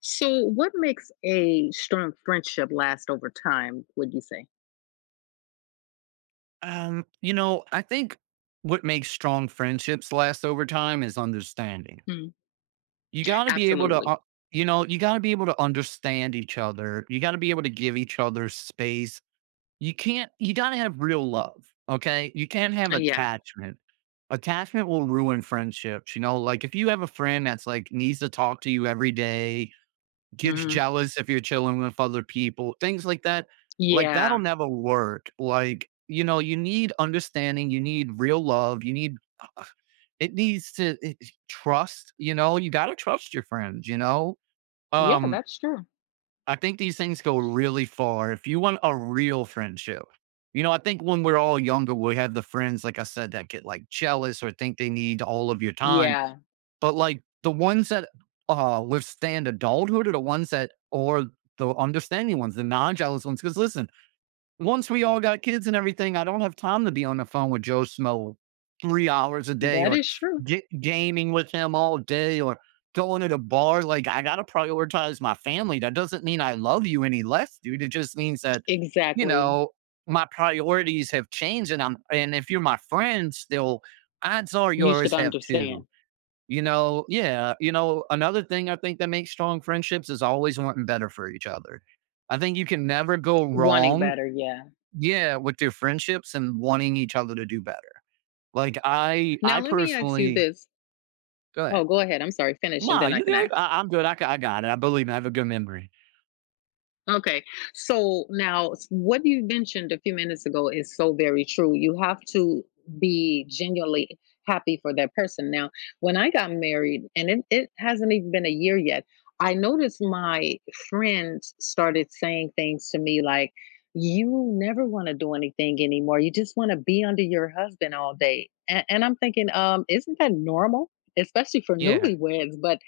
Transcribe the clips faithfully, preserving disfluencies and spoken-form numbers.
So, what makes a strong friendship last over time, would you say? Um, you know, I think what makes strong friendships last over time is understanding. Mm, You got to be able to, absolutely. uh, you know, you got to be able to understand each other. You got to be able to give each other space. You can't, you got to have real love. Okay. You can't have Uh, yeah. attachment. Attachment will ruin friendships. You know, like if you have a friend that's like needs to talk to you every day, gets hmm jealous if you're chilling with other people, things like that. Like, that'll Yeah. never work. Like, you know, you need understanding, you need real love, you need uh, it needs to it, trust, you know, you got to trust your friends, you know? Yeah, Um, that's true. I think these things go really far. If you want a real friendship, you know, I think when we're all younger, we have the friends, like I said, that get like jealous or think they need all of your time. Yeah, But like the ones that, uh, withstand adulthood are the ones that or the understanding ones, the non-jealous ones, because listen, once we all got kids and everything, I don't have time to be on the phone with Joe Smo three hours a day that or is true. ga gaming with him all day or going to the bar, like, I gotta prioritize my family. That doesn't mean I love you any less, dude. It just means that, you Exactly. know, my priorities have changed and I'm and if you're my friend still, odds are You should yours have too. understand. You know, yeah, you know, another thing I think that makes strong friendships is always wanting better for each other. I think you can never go Wanting wrong, better. Yeah. yeah, with your friendships and wanting each other to do better. Like, I Now, I let me ask you personally this. go Oh, ahead. go ahead. I'm sorry. Finish and Nah, then I you can ask. good. I I'm good. I got I got it. I believe I have a good memory. Okay. So now s- what you mentioned a few minutes ago is so very true. You have to be genuinely happy for that person. Now, when I got married, and it, it hasn't even been a year yet, I noticed my friends started saying things to me like, you never want to do anything anymore. You just want to be under your husband all day. And, and I'm thinking, um, isn't that normal? Especially for Yeah, newlyweds, but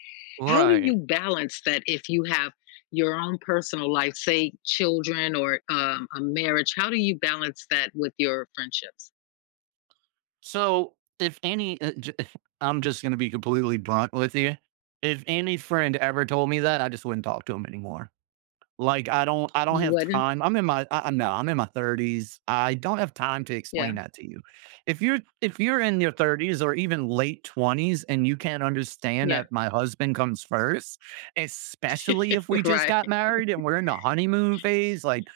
how do you right. balance that if you have your own personal life, say children or um, a marriage? How do you balance that with your friendships? So, if any uh, j I'm just gonna be completely blunt with you. If any friend ever told me that, I just wouldn't talk to him anymore. Like, I don't I don't You have wouldn't? time. I'm in my I I no, I'm in my thirties. I don't have time to Yeah, explain that to you. If you're if you're in your thirties or even late twenties and you can't understand yeah, that my husband comes first, especially if we just right. got married and we're in the honeymoon phase, like,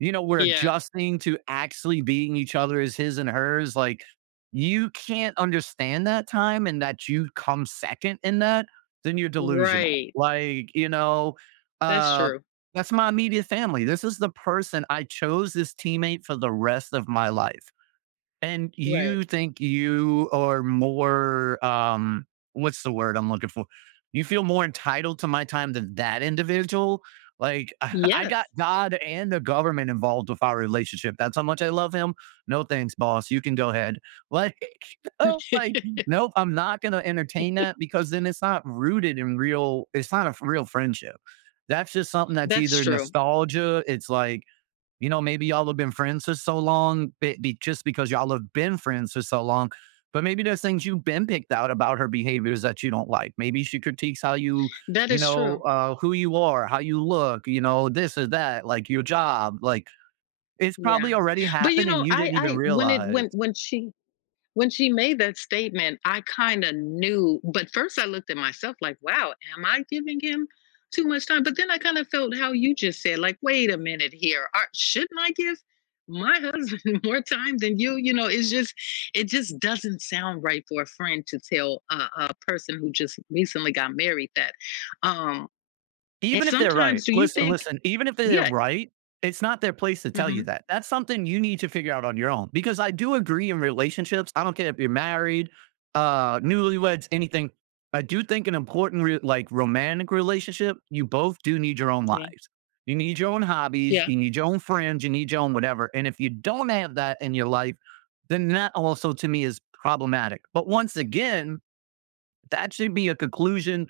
you know, we're Yeah, adjusting to actually being each other as his and hers, like, you can't understand that time and that you come second in that, then you're delusional. right. Like, you know, That's uh true. that's my immediate family. This is the person I chose, this teammate for the rest of my life. And Right. you think you are more um what's the word I'm looking for? You feel more entitled to my time than that individual? Like, I got Yes, God and the government involved with our relationship. That's how much I love him. No thanks, boss. You can go ahead. Like, oh, like, nope, I'm not gonna entertain that because then it's not rooted in real, it's not a f- real friendship. That's just something that's that's either true. nostalgia. It's like, you know, maybe y'all have been friends for so long, be, just because y'all have been friends for so long. But maybe there's things you've been picked out about her behaviors that you don't like. Maybe she critiques how you, That you is know, true. uh, who you are, how you look, you know, this or that, like your job. Like, it's Yeah. probably already But you happened and know, you I didn't even I when it when realize. when she when she made that statement, I kind of knew, but first I looked at myself like, wow, am I giving him too much time? But then I kind of felt how you just said, like, wait a minute here. Are, shouldn't I give my husband more time than you? You know, it's just, it just doesn't sound right for a friend to tell a, a person who just recently got married that. Um, and Even if they're sometimes right, do you listen, think, listen, even if they're yeah, right, it's not their place to tell hmm you that. That's something you need to figure out on your own because I do agree in relationships. I don't care if you're married, uh, newlyweds, anything. I do think an important, re- like romantic relationship, you both do need your own yeah, lives. You need your own hobbies. yeah, You need your own friends. You need your own whatever. And if you don't have that in your life, then that also to me is problematic. But once again, that should be a conclusion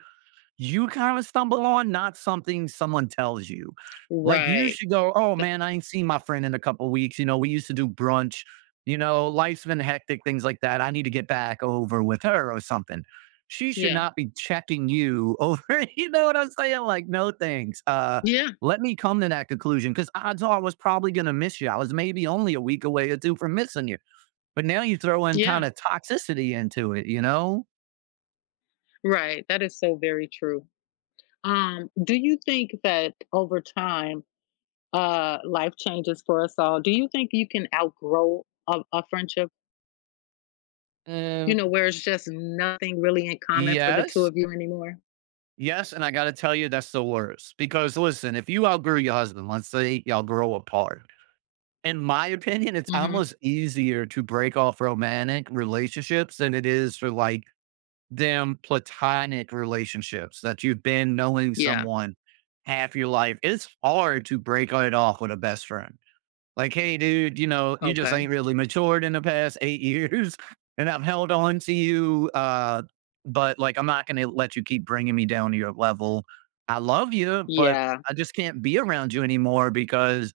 you kinda stumble on, not something someone tells you. Like, you right. should go, "Oh, th- man, I ain't seen my friend in a couple weeks, you know, we used to do brunch, you know, life's been hectic, things like that. I need to get back over with her or something." She should Yeah, not be checking you over. You know what I'm saying? Like, "No, thanks." Uh, yeah, Let me come to that conclusion because odds are I was probably gonna miss you. I was maybe only a week away or two from missing you, but now you throw in yeah, kinda toxicity into it, you know? right. That is so very true. Um, do you think that over time, uh, life changes for us all? Do you think you can outgrow a, a friendship? You know, Mm. where it's just nothing really in common for the two Yes? of you anymore? Yes, and I gotta tell you, that's the worst. Because listen, if you outgrew your husband, let's say y'all grow apart. In my opinion, it's Hmm almost easier to break off romantic relationships than it is for like them platonic relationships that you've been knowing Yeah. someone half your life. It's hard to break it off with a best friend. Like, hey, dude, you know, you just ain't Okay. really matured in the past eight years, and I've held on to you. Uh, but like, I'm not going to let you keep bringing me down to your level. I love you, but Yeah. I just can't be around you anymore because,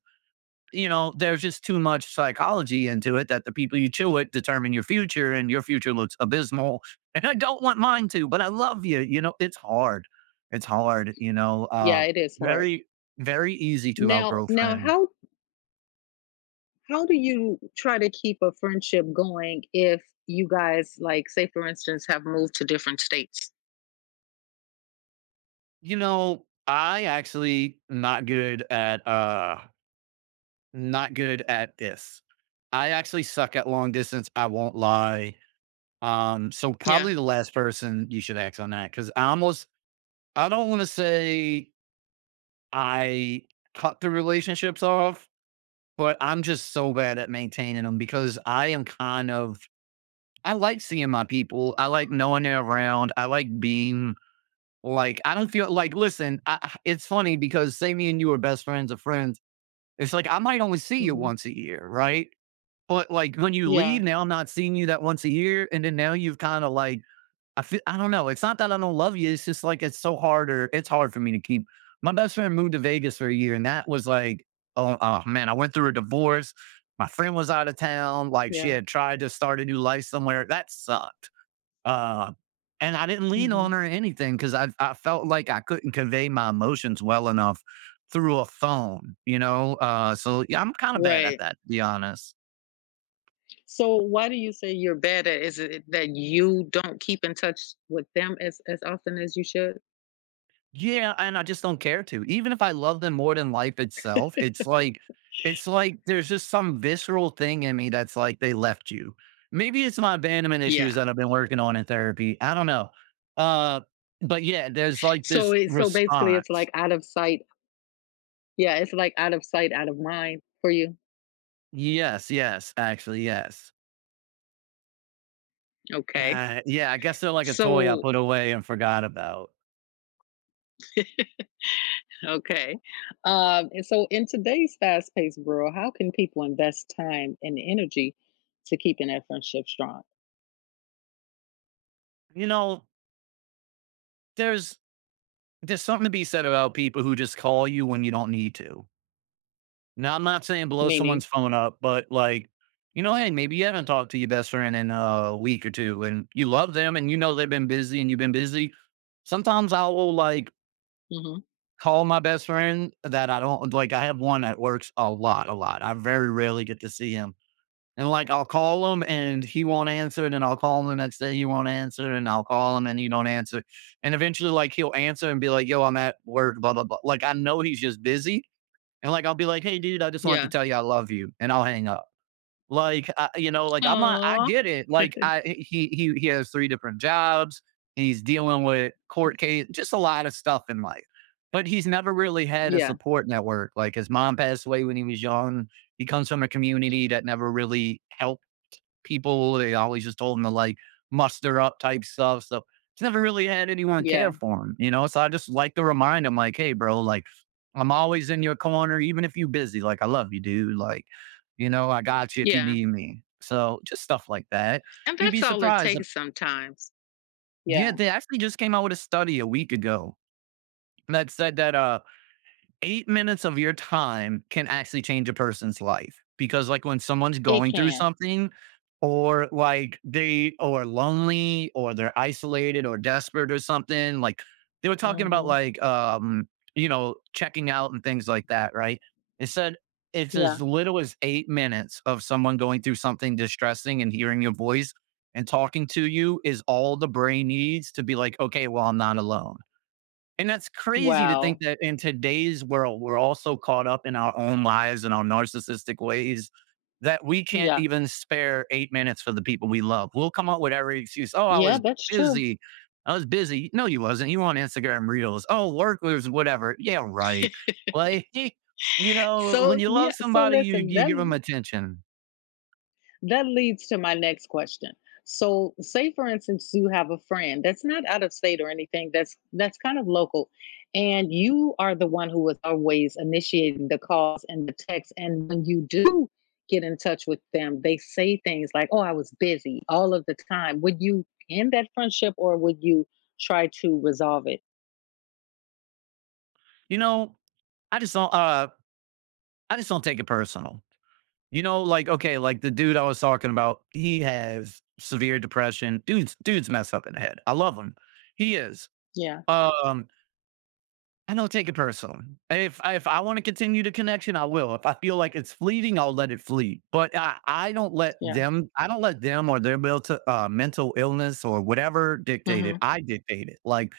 you know, there's just too much psychology into it that the people you chill with determine your future and your future looks abysmal. And I don't want mine to, but I love you. You know, it's hard. It's hard, you know. Yeah. Uh, It is hard. Very, very easy to Now, outgrow now, friends. how how do you try to keep a friendship going if you guys, like, say, for instance, have moved to different states? You know, I actually not good at uh not good at this. I actually suck at long distance, I won't lie. Um so Yeah. probably the last person you should ask on that cuz I almost, I don't want to say I cut the relationships off, but I'm just so bad at maintaining them because I am kind of, I like seeing my people. I like knowing they're around. I like being, like I don't feel like, listen, I, I- it's funny because say me and you are best friends or friends. It's like, I might only see you hmm once a year, right? But like when you Yeah. leave now, I'm not seeing you that once a year. And then now you've kind of like, I feel, I don't know. It's not that I don't love you. It's just like, it's so harder. It's hard for me to keep. My best friend moved to Vegas for a year and that was like, oh, oh man, I went through a divorce. My friend was out of town. Like she Yeah. had tried to start a new life somewhere. That sucked. Uh, and I didn't lean on hmm her or anything because I I felt like I couldn't convey my emotions well enough through a phone, you know? Uh, so, yeah, I'm kinda bad at Right. that, to be honest. So why do you say you're bad at is it that you don't keep in touch with them as as often as you should? Yeah, and I just don't care to. Even if I love them more than life itself, it's like it's like there's just some visceral thing in me that's like, "They left you." Maybe it's my abandonment Yeah. issues that I've been working on in therapy, I don't know. Uh, but, yeah, there's, like, So this it, so basically it's response. like out of sight. Yeah, it's like out of sight, out of mind for you. Yes, yes, actually, yes. Okay. Uh, yeah, I guess they're like a toy I So put away and forgot about. okay. Um and so in today's fast-paced world, how can people invest time and energy to keeping that friendship strong? You know, there's there's something to be said about people who just call you when you don't need to. Now, I'm not saying blow Meaning, someone's phone up, but like, you know, hey, maybe you haven't talked to your best friend in a week or two, and you love them, and you know they've been busy, and you've been busy. Sometimes I will like mhm. call my best friend that I don't like. I have one that works a lot, a lot. I very rarely get to see him. And like, I'll call him and he won't answer. And then I'll call him the next day. He won't answer. And I'll call him and he don't answer. And eventually, like, he'll answer and be like, yo, I'm at work, blah, blah, blah. Like, I know he's just busy. And like, I'll be like, hey, dude, I just wanted to Yeah. tell you I love you. And I'll hang up. Like, I, you know, like I'm not, I Aw. get it. Like, I, he, he, he has three different jobs. He's dealing with court case, just a lot of stuff in life. But he's never really had a Yeah. support network. Like, his mom passed away when he was young. He comes from a community that never really helped people. They always just told him to like muster up type stuff. So he's never really had anyone Yeah. care for him, you know? So I just like to remind him, like, hey, bro, like, I'm always in your corner, even if you're busy. Like, I love you, dude. Like, you know, I got you if you Yeah. need me. So just stuff like that. And You'd that's be all it surprised. uh, takes sometimes. Yeah, Yeah. they actually just came out with a study a week ago that said that uh eight minutes of your time can actually change a person's life because, like, when someone's It going through can. something or, like, they are lonely or they're isolated or desperate or something, like, they were talking about, Mhm. like, um, you know, checking out and things like that, right? It said it's as Yeah. little as eight minutes of someone going through something distressing and hearing your voice and talking to you is all the brain needs to be like, "Okay, well, I'm not alone." And that's crazy to think Wow. that in today's world, we're all so caught up in our own lives and our narcissistic ways that we can't Yeah. even spare eight minutes for the people we love. We'll come up with every excuse. "Oh, I Yeah, was that's true. busy. I was busy." No, you wasn't. You were on Instagram Reels. "Oh, work was whatever." Yeah, right. Like, you know, when So, you love yeah, so somebody, you listen, you that give them attention. that leads to my next question. So, say for instance you have a friend that's not out of state or anything, that's that's kind of local and you are the one who is always initiating the calls and the texts and when you do get in touch with them, they say things like, "Oh, I was busy all of the time." Would you end that friendship or would you try to resolve it? You know, I just don't, uh I just don't take it personal. You know, like, okay, like the dude I was talking about, he has severe depression. Dude's dude's messed up in the head. I love him. He is. Yeah. Um, I don't take it personal. If if I want to continue the connection, I will. If I feel like it's fleeting, I'll let it flee. But I, I don't let Yeah. them. I don't let them or their mental uh, mental illness or whatever dictate it. Mhm. I dictate it. Like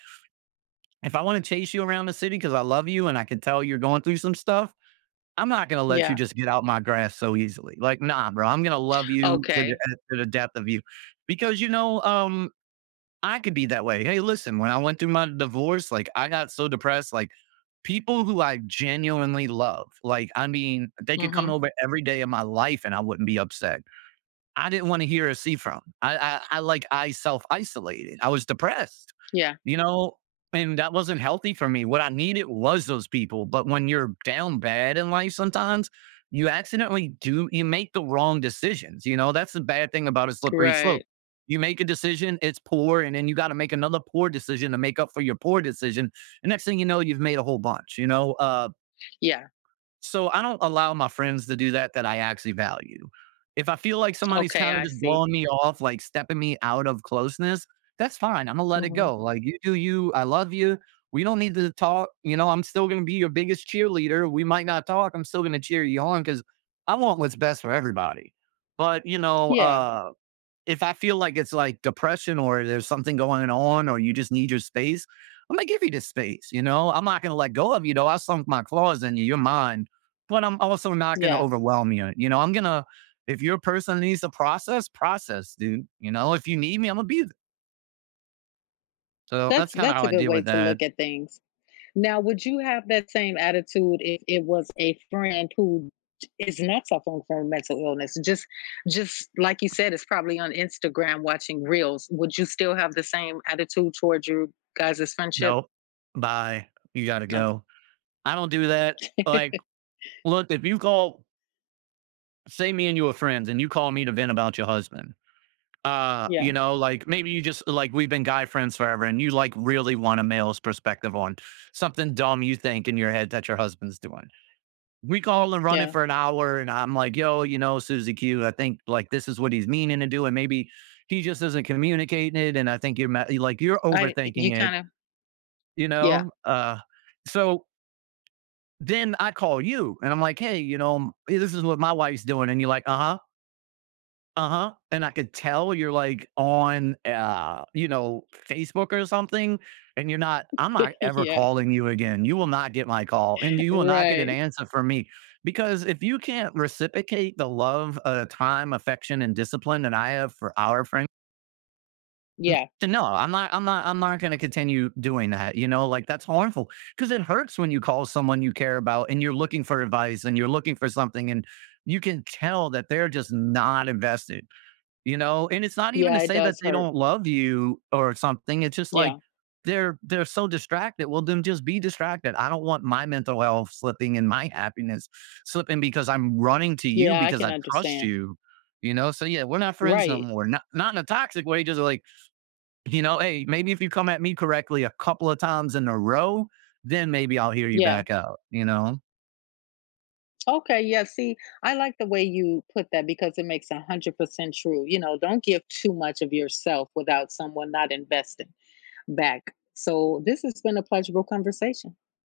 if I want to chase you around the city because I love you and I can tell you're going through some stuff, I'm not gonna let you Yeah. just get out my grass so easily. Like, nah, bro, I'm gonna love you to the Okay. uh, to the depth of you. Because you know, um, I could be that way. Hey, listen, when I went through my divorce, like I got so depressed, like people who I genuinely love, like I mean, they could come Mhm. over every day of my life and I wouldn't be upset. I didn't want to hear or see from. I, I, I like I self isolated. I was depressed, Yeah. you know, and that wasn't healthy for me. What I needed was those people. But when you're down bad in life, sometimes you accidentally do you make the wrong decisions. You know, that's the bad thing about a slippery slope. Right. You make a decision, it's poor, and then you got to make another poor decision to make up for your poor decision. And next thing you know, you've made a whole bunch. You know, uh, Yeah. So I don't allow my friends to do that that I actually value. If I feel like somebody's Okay, kind of I just see. blowing me off, like stepping me out of closeness, that's fine. I'm gonna let it Mhm. go. Like you do you. I love you. We don't need to talk. You know, I'm still gonna be your biggest cheerleader. We might not talk. I'm still gonna cheer you on because I want what's best for everybody. But you know, Yeah. uh if I feel like it's like depression or there's something going on or you just need your space, I'm gonna give you the space. You know, I'm not gonna let go of you though. I sunk my claws in you. You're mine, but I'm also not gonna Yeah. overwhelm you. You know, I'm gonna if your person needs to process, process, dude. You know, if you need me, I'm gonna be there. So That's that's kind of that's how a I good deal way with to that. look at things. Now, would you have that same attitude if it was a friend who is not suffering from mental illness? Just just like you said, it's probably on Instagram watching reels. Would you still have the same attitude towards your guys' friendship? Nope, bye. You gotta No. go. I don't do that. Like, look, if you call, say me and you are friends, and you call me to vent about your husband. Uh, Yeah. You know, like maybe you just like we've been guy friends forever and you like really want a male's perspective on something dumb you think in your head that your husband's doing. We call and run it Yeah. for an hour and I'm like, yo, you know, Susie Q, I think like this is what he's meaning to do. And maybe he just isn't communicating it. And I think you're ma- like, you're I overthinking you it, kind of you yeah. know? Uh, so then I call you and I'm like, hey, you know, m- this is what my wife's doing. And you're like, uh huh. Uh-huh, and I could tell you're, like, on, uh, you know, Facebook or something, and you're not I'm not ever yeah. calling you again. You will not get my call, and you will not get an Right. answer from me, because if you can't reciprocate the love, uh, time, affection, and discipline that I have for our friend, Yeah. then no, I'm not I'm not I'm not gonna continue doing that, you know, like, that's harmful, because it hurts when you call someone you care about, and you're looking for advice, and you're looking for something, and you can tell that they're just not invested. You know, and it's not even to Yeah, it say that does they hurt. don't love you or something, it's just like Yeah. they're they're so distracted. Well, then just be distracted. I don't want my mental health slipping and my happiness slipping because I'm running to you Yeah, I because can I trust understand. you. You know, so yeah, we're not friends no Right. more. Not not in a toxic way, just like, you know, hey, maybe if you come at me correctly a couple of times in a row, then maybe I'll hear you Yeah. back out, you know? Okay. Yeah. See, I like the way you put that because it makes a one hundred percent true. You know, don't give too much of yourself without someone not investing back. So, this has been a pleasurable conversation.